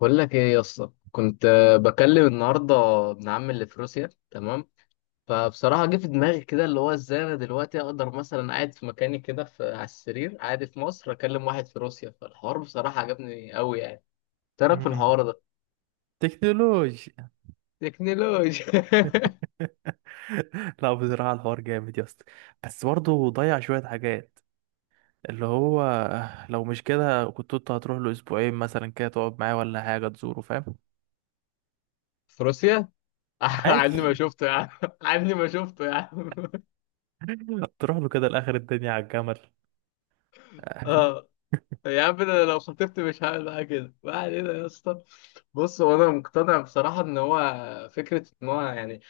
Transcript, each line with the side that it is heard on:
left: بقول لك ايه يا اسطى، كنت بكلم النهارده ابن عمي اللي في روسيا. تمام، فبصراحه جه في دماغي كده، اللي هو ازاي انا دلوقتي اقدر مثلا قاعد في مكاني كده في على السرير، قاعد في مصر اكلم واحد في روسيا. فالحوار بصراحه عجبني قوي يعني، تعرف في
right: مم.
left: الحوار ده
right: تكنولوجيا.
left: تكنولوجيا.
right: لا، بصراحة الحوار جامد يا اسطى. بس برضه ضيع شوية حاجات. اللي هو لو مش كده كنت انت هتروح له اسبوعين مثلا كده، تقعد معاه ولا حاجة، تزوره، فاهم؟
left: في روسيا. عني ما
right: عادي.
left: شفته يا عم. عني ما شفته يا عم.
right: تروح له كده لاخر الدنيا على الجمل.
left: اه يا عم، انا لو خطبت مش هعمل معاه كده. ما علينا يا اسطى. بص، هو انا مقتنع بصراحه ان هو فكره ان هو يعني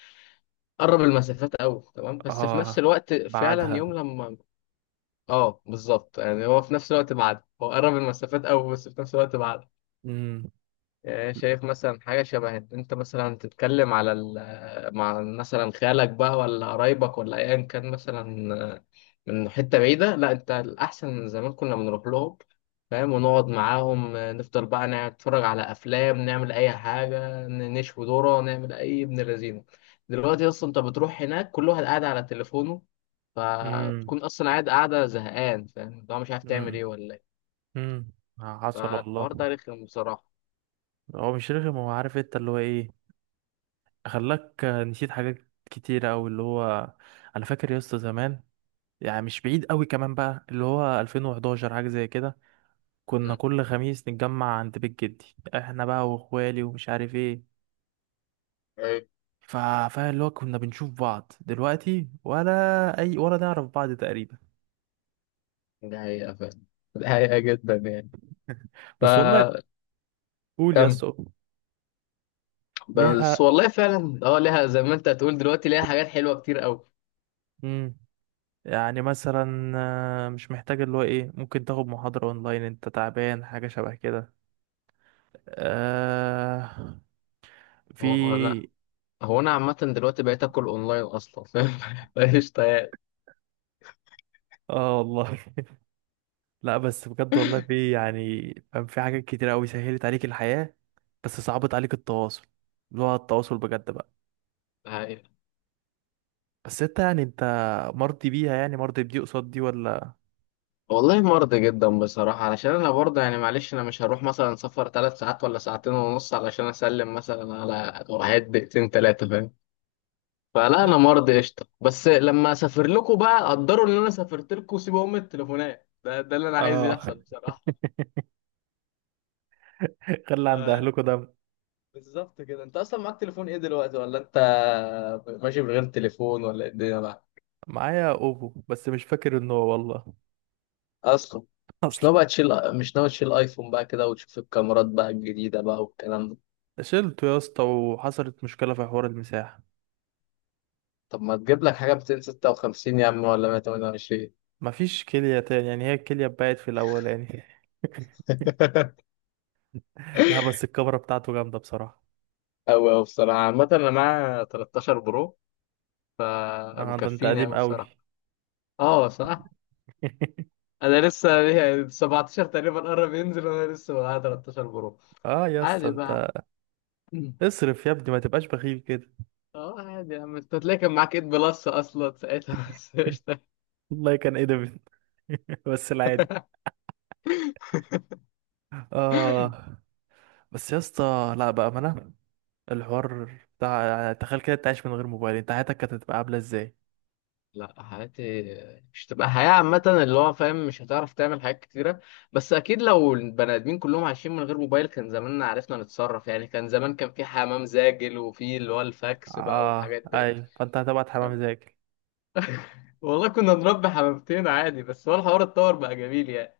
left: قرب المسافات قوي، تمام. بس في نفس
right: اه،
left: الوقت فعلا
right: بعدها.
left: يوم لما، اه بالظبط، يعني هو في نفس الوقت بعد. هو قرب المسافات قوي، بس في نفس الوقت بعد.
right: امم
left: يعني شايف مثلا حاجة شبه، انت مثلا تتكلم على مع مثلا خالك بقى ولا قرايبك ولا ايا كان مثلا، من حتة بعيدة. لا، انت الأحسن زمان كنا بنروح لهم، فاهم؟ ونقعد معاهم، نفضل بقى نتفرج على أفلام، نعمل أي حاجة، نشوي ذرة، نعمل أي ابن لذينة. دلوقتي أصلا انت بتروح هناك كل واحد قاعد على تليفونه،
right: امم
left: فبتكون أصلا قاعدة زهقان، فاهم؟ اللي هو مش عارف تعمل
right: امم
left: ايه ولا ايه.
right: امم حصل
left: فالحوار
right: والله.
left: ده رخم بصراحة.
right: هو مش رخم، هو عارف انت اللي هو ايه. خلاك نسيت حاجات كتيرة أوي، اللي هو انا فاكر يا اسطى زمان، يعني مش بعيد قوي كمان، بقى اللي هو 2011 حاجة زي كده. كنا
left: مم.
right: كل خميس نتجمع عند بيت جدي. احنا بقى واخوالي ومش عارف ايه. فاهم اللي هو كنا بنشوف بعض دلوقتي، ولا اي، ولا نعرف بعض تقريبا.
left: دي حقيقة فعلا. دي حقيقة جدا يعني.
right: بس والله،
left: فكم.
right: قول يا اسطى. ليه
left: بس
right: حق.
left: والله فعلا، اه، ليها زي ما انت هتقول دلوقتي ليها حاجات حلوة كتير قوي.
right: امم يعني مثلا، مش محتاج اللي هو ايه، ممكن تاخد محاضرة اونلاين انت تعبان، حاجة شبه كده. آه، في.
left: هو هو انا هو انا عامة دلوقتي بقيت اكل اونلاين اصلا، فاهم؟ مفيش، طيب.
right: اه والله. لا، بس بجد والله في يعني، فاهم، في حاجات كتير قوي سهلت عليك الحياة. بس صعبت عليك التواصل، اللي هو التواصل بجد بقى.
left: حقيقة.
right: بس انت، يعني انت مرضي بيها؟ يعني مرضي بدي قصاد دي، ولا؟
left: والله مرضي جدا بصراحة، علشان انا برضه يعني معلش، انا مش هروح مثلا سفر ثلاث ساعات ولا ساعتين ونص علشان اسلم مثلا على واحد دقيقتين ثلاثة، فاهم؟ فلا، انا مرضي قشطة. بس لما اسافر لكم بقى قدروا ان انا سافرت لكم وسيبوا ام التليفونات ده. ده اللي انا عايز
right: اه.
left: يحصل بصراحة.
right: خلي عند
left: ف-
right: اهلكوا ده.
left: بالظبط كده. انت اصلا معاك تليفون ايه دلوقتي، ولا انت ماشي من غير تليفون، ولا ايه الدنيا بقى؟
right: معايا اوبو بس مش فاكر ان هو والله.
left: اصلا مش
right: اصلا.
left: ناوي بقى تشيل مش ناوي تشيل ايفون بقى كده، وتشوف الكاميرات بقى الجديدة بقى والكلام ده؟
right: شلته يا اسطى وحصلت مشكلة في حوار المساحة.
left: طب ما تجيب لك حاجة 256 يا عم، ولا 128؟
right: مفيش كلية تاني، يعني هي الكلية اتبقت في الاولاني. لا، بس الكاميرا بتاعته جامدة بصراحة.
left: أوي أوي بصراحة. عامة أنا معايا 13 برو،
right: اه ده انت
left: فمكفيني
right: قديم
left: أوي
right: قوي.
left: بصراحة. أه صح. أنا لسه يعني 17 تقريبا قرب ينزل، وأنا لسه معايا 13 برو.
right: اه يا اسطى
left: عادي
right: انت،
left: بقى. عادي.
right: اصرف يا ابني، ما تبقاش بخيل كده.
left: اه عادي يا عم، انت هتلاقي كان معاك 8 بلس اصلا ساعتها، بس قشطة.
right: والله كان ايه ده بنت. بس العادي. اه. بس يا اسطى لا بقى، ما انا الحوار بتاع، يعني تخيل كده انت عايش من غير موبايل، انت حياتك كانت هتبقى عامله ازاي؟
left: لا، حياتي مش تبقى حياة عامة، اللي هو فاهم مش هتعرف تعمل حاجات كتيرة. بس أكيد لو البني آدمين كلهم عايشين من غير موبايل كان زماننا عرفنا نتصرف يعني. كان زمان كان في حمام زاجل، وفي اللي هو الفاكس بقى،
right: اه
left: والحاجات ديت،
right: ايوه، فانت هتبعت حمام
left: فاهم؟
right: زاكل.
left: والله كنا نربي حمامتين عادي. بس هو الحوار اتطور بقى جميل يعني.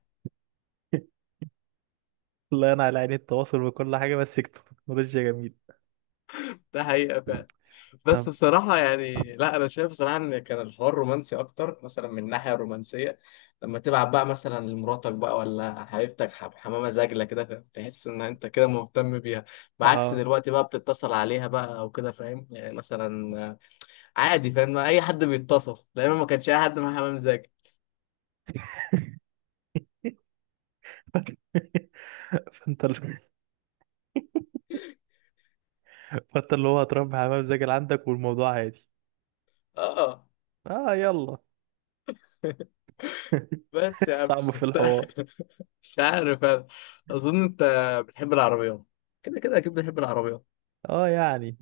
right: والله انا على عيني التواصل وكل حاجه، بس تكنولوجيا جميل.
left: ده حقيقة. بس
right: طب.
left: بصراحة يعني، لا، أنا شايف بصراحة إن كان الحوار رومانسي أكتر، مثلا من الناحية الرومانسية، لما تبعت بقى مثلا لمراتك بقى ولا حبيبتك حمامة زاجلة كده، فاهم؟ تحس إن أنت كده مهتم بيها، بعكس
right: اه.
left: دلوقتي بقى بتتصل عليها بقى أو كده، فاهم؟ يعني مثلا عادي، فاهم؟ أي حد بيتصل، لأن ما كانش أي حد مع حمام زاجل.
right: فانت ال- فانت اللي هو هتربي حمام زاكل عندك، والموضوع عادي.
left: آه.
right: اه يلا.
left: بس يا عم،
right: صعب في الحوار.
left: مش عارف أنا. أظن أنت بتحب العربيات، كده كده أكيد بتحب العربيات
right: اه يعني،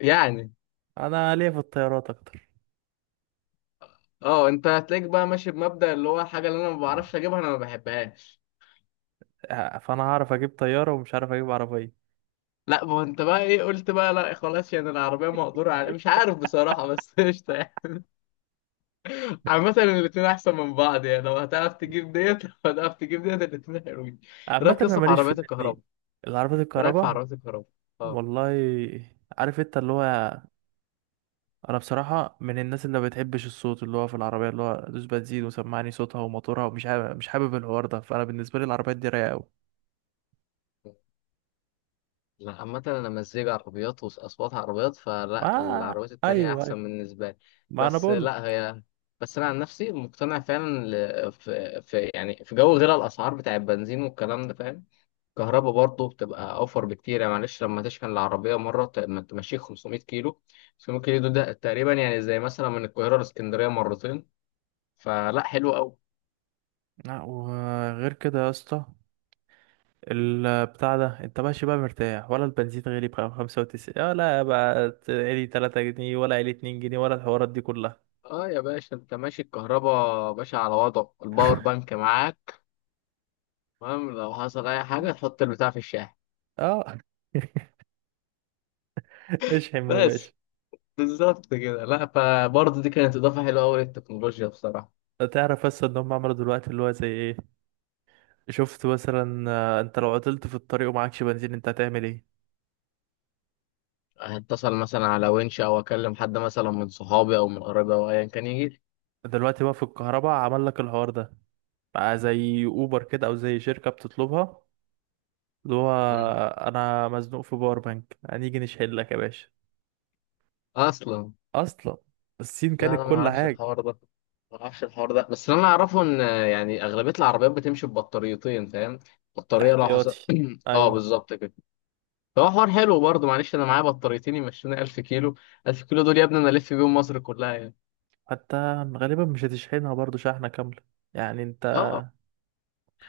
left: يعني.
right: انا ليا في الطيارات.
left: اه، انت هتلاقيك بقى ماشي بمبدأ اللي هو الحاجة اللي انا ما بعرفش اجيبها انا ما بحبهاش.
right: آه، فانا هعرف اجيب طياره ومش عارف اجيب عربيه.
left: لا، ما هو انت بقى ايه قلت بقى، لا خلاص يعني العربية مقدورة على، مش عارف بصراحة بس، قشطة يعني. عامة الاتنين احسن من بعض يعني، لو هتعرف تجيب ديت، لو هتعرف تجيب ديت الاتنين حلوين. ايه
right: عامه
left: رأيك
right: انا
left: قصة في
right: ماليش في
left: عربيات
right: الاتنين.
left: الكهرباء
right: العربيات
left: ايه رأيك في
right: الكهرباء؟
left: عربيات الكهرباء؟ اه.
right: والله، عارف انت اللي هو، انا بصراحه من الناس اللي ما بتحبش الصوت، اللي هو في العربيه اللي هو دوس بنزين وسمعني صوتها وموتورها، ومش حابب، مش حابب الحوار ده، فانا بالنسبه لي العربيات دي رايقه قوي.
left: لا، عامة أنا مزيج عربيات وأصوات عربيات،
right: ما
left: فلا العربيات التانية
right: ايوه ايوه،
left: أحسن بالنسبة لي.
right: ما انا
left: بس
right: بقول
left: لا
right: لك.
left: هي، بس أنا عن نفسي مقتنع فعلا. في يعني في جو غير الأسعار بتاع البنزين والكلام ده، فاهم؟ الكهرباء برضه بتبقى أوفر بكتير يعني، معلش، لما تشحن العربية مرة ما تمشيك 500 كيلو. 500 كيلو ده تقريبا يعني زي مثلا من القاهرة لإسكندرية مرتين، فلا حلو أوي.
right: لا وغير كده يا اسطى، البتاع ده انت ماشي بقى مرتاح، ولا البنزين غالي بقى 95، ولا بقى علي 3 جنيه، ولا علي 2 جنيه، ولا الحوارات دي كلها.
left: اه يا باشا، انت ماشي الكهرباء باشا على وضعه، الباور بانك معاك، تمام. لو حصل اي حاجه تحط البتاع في الشاحن،
right: اه. اشحن يا
left: بس.
right: باشا.
left: بالظبط كده. لا، فبرضه دي كانت اضافه حلوه قوي للتكنولوجيا بصراحه.
right: تعرف بس ان هم عملوا دلوقتي اللي هو زي ايه؟ شفت مثلا، انت لو عطلت في الطريق ومعكش بنزين، انت هتعمل ايه؟
left: هتصل مثلا على ونش، او اكلم حد مثلا من صحابي او من قرايبي او ايا كان يجي لي.
right: دلوقتي بقى في الكهرباء عمل لك الحوار ده، بقى زي اوبر كده، او زي شركة بتطلبها. اللي هو
left: مم.
right: انا مزنوق في باور بانك، هنيجي نشحن لك يا باشا.
left: اصلا.
right: اصلا. الصين
left: لا
right: كانت
left: انا ما
right: كل
left: اعرفش
right: حاجة.
left: الحوار ده. ما اعرفش الحوار ده، بس اللي انا اعرفه ان يعني اغلبيه العربيات بتمشي ببطاريتين، فاهم؟ بطاريه لو حصل،
right: احتياطي،
left: اه
right: ايوه.
left: بالظبط كده. فهو حوار حلو برضه. معلش، انا معايا بطاريتين يمشوني 1000 كيلو. 1000 كيلو دول يا ابني انا الف بيهم مصر كلها يعني.
right: حتى غالبا مش هتشحنها برضو شحنة كاملة، يعني انت،
left: اه.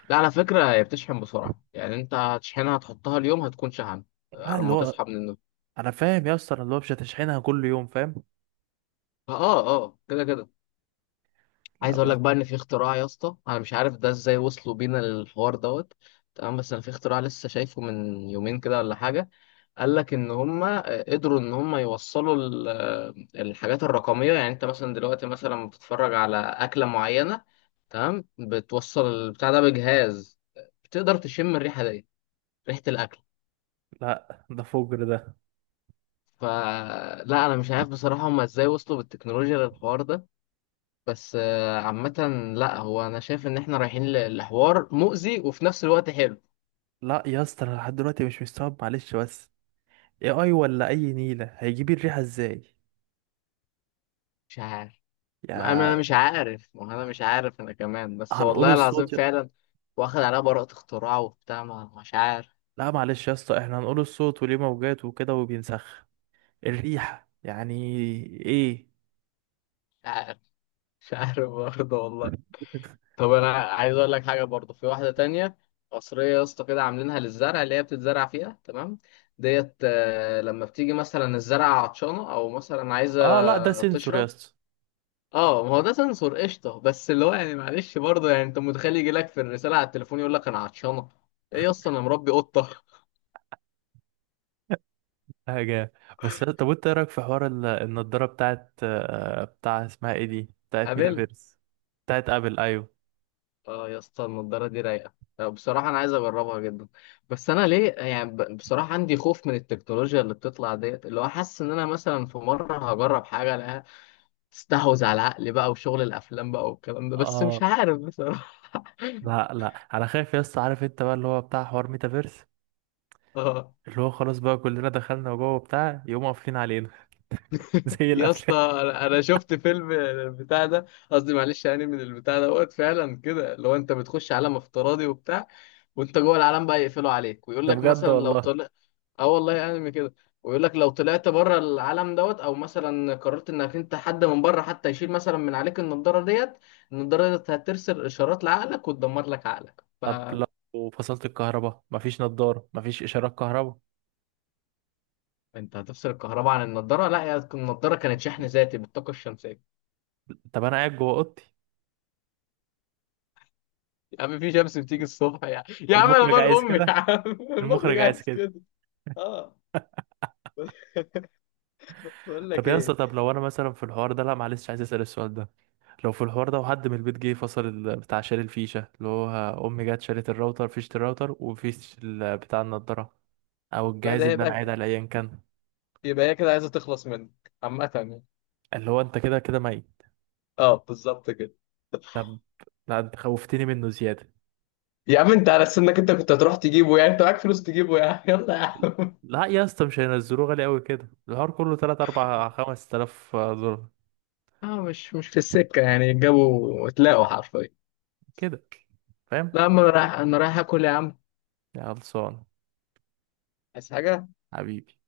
left: لا على فكرة هي بتشحن بسرعة يعني، انت هتشحنها تحطها اليوم هتكون شحنت
right: اللي
left: لما
right: هو
left: تصحى من النوم.
right: انا فاهم يا اسطى، اللي هو مش هتشحنها كل يوم، فاهم.
left: اه، اه كده كده. عايز اقول
right: لا
left: لك بقى ان في اختراع يا اسطى، انا مش عارف ده ازاي وصلوا بينا للحوار دوت، تمام. بس انا في اختراع لسه شايفه من يومين كده ولا حاجة. قال لك ان هم قدروا ان هم يوصلوا الحاجات الرقمية. يعني انت مثلا دلوقتي مثلا لما بتتفرج على اكلة معينة، تمام، بتوصل البتاع ده بجهاز، بتقدر تشم الريحة دي، ريحة الاكل.
right: لا، ده فجر ده.
left: فلا انا مش عارف بصراحه هما ازاي وصلوا بالتكنولوجيا للحوار ده، بس عامه، لا، هو انا شايف ان احنا رايحين لحوار مؤذي وفي نفس الوقت حلو.
right: لا يا اسطى، انا لحد دلوقتي مش مستوعب معلش بس، اي اي، ولا اي نيله هيجيب الريحه ازاي؟
left: مش عارف. ما انا
right: يا
left: مش عارف ما انا مش عارف انا كمان، بس
right: هنقول
left: والله العظيم
right: الصوت
left: فعلا. واخد عليها براءة اختراع وبتاع، مش عارف.
right: لا معلش يا اسطى، احنا هنقول الصوت وليه موجات وكده وبينسخ الريحه، يعني ايه؟
left: مش عارف. مش عارف برضه والله. طب انا عايز اقول لك حاجه برضو، في واحده تانية، قصريه يا اسطى كده عاملينها للزرع اللي هي بتتزرع فيها، تمام. ديت، لما بتيجي مثلا الزرعه عطشانه او مثلا
right: اه، لا ده
left: عايزه
right: سنسور يا
left: تشرب.
right: اسطى.
left: اه ما هو ده سنسور قشطه، بس اللي هو يعني، معلش برضه يعني انت متخيل يجي لك في الرساله على التليفون يقول لك انا عطشانه؟ ايه يا اسطى انا مربي قطه.
right: حاجه. طب وانت ايه رايك في حوار النضاره بتاعت، آه، بتاع اسمها ايه دي، بتاعت ميتافيرس، بتاعت ابل، ايوه.
left: اه يا اسطى النضاره دي رايقه. بصراحه انا عايز اجربها جدا، بس انا ليه يعني بصراحه عندي خوف من التكنولوجيا اللي بتطلع ديت. اللي هو حاسس ان انا مثلا في مره هجرب حاجه الاقيها تستحوذ على العقل بقى، وشغل الافلام بقى والكلام ده، بس مش
right: اه.
left: عارف بصراحه.
right: لا لا، انا خايف يا اسطى، عارف انت بقى اللي هو بتاع حوار ميتافيرس،
left: اه
right: اللي هو خلاص بقى كلنا دخلنا جوه بتاع، يقوموا قافلين علينا. زي
left: يا اسطى،
right: الافلام.
left: انا شفت فيلم البتاع ده. قصدي معلش يعني من البتاع دوت، فعلا كده لو انت بتخش عالم افتراضي وبتاع، وانت جوه العالم بقى يقفلوا عليك ويقول
right: ده
left: لك
right: بجد
left: مثلا لو
right: والله.
left: طلع، اه والله انمي كده. ويقول لك لو طلعت بره العالم دوت، او مثلا قررت انك انت حد من بره حتى يشيل مثلا من عليك النضاره ديت، النضاره ديت هترسل اشارات لعقلك وتدمر لك عقلك.
right: طب
left: فانت
right: لو فصلت الكهرباء، مفيش نضارة، مفيش اشارات كهرباء.
left: هتفصل الكهرباء عن النضاره؟ لا، هي النضاره كانت شحن ذاتي بالطاقه الشمسيه.
right: طب انا قاعد جوه اوضتي.
left: يا عم في شمس بتيجي الصبح يا عم. يا عم انا
right: المخرج
left: مال
right: عايز
left: امي يا
right: كده،
left: عم. المخرج
right: المخرج عايز
left: عايز
right: كده.
left: كده. اه. بقول
right: طب
left: لك
right: يا اسطى،
left: ايه.
right: طب لو انا مثلا في الحوار ده، لا معلش عايز اسال السؤال ده. لو في الحوار ده وحد من البيت جه فصل بتاع، شال الفيشه، اللي هو امي جت شالت الراوتر، فيشه الراوتر وفيش بتاع النضاره، او
left: لا
right: الجهاز
left: ده
right: اللي انا قاعد
left: يبقى،
right: عليه ايا كان.
left: يبقى هي كده عايزه تخلص منك، عامه يعني.
right: اللي هو انت كده كده ميت.
left: اه بالظبط كده.
right: طب. لا انت خوفتني منه زياده.
left: يا عم انت على سنك انت كنت هتروح تجيبه يعني؟ انت معاك فلوس تجيبه يا عم. يلا يا عم.
right: لا يا اسطى، مش هينزلوه غالي قوي كده، الحوار كله 3 4 5000 دولار
left: اه، مش في السكه يعني، جابوا وتلاقوا حرفيا.
right: كده، فاهم؟
left: لا، اما انا رايح اكل يا عم.
right: يا خلصان
left: عايز حاجه.
right: حبيبي.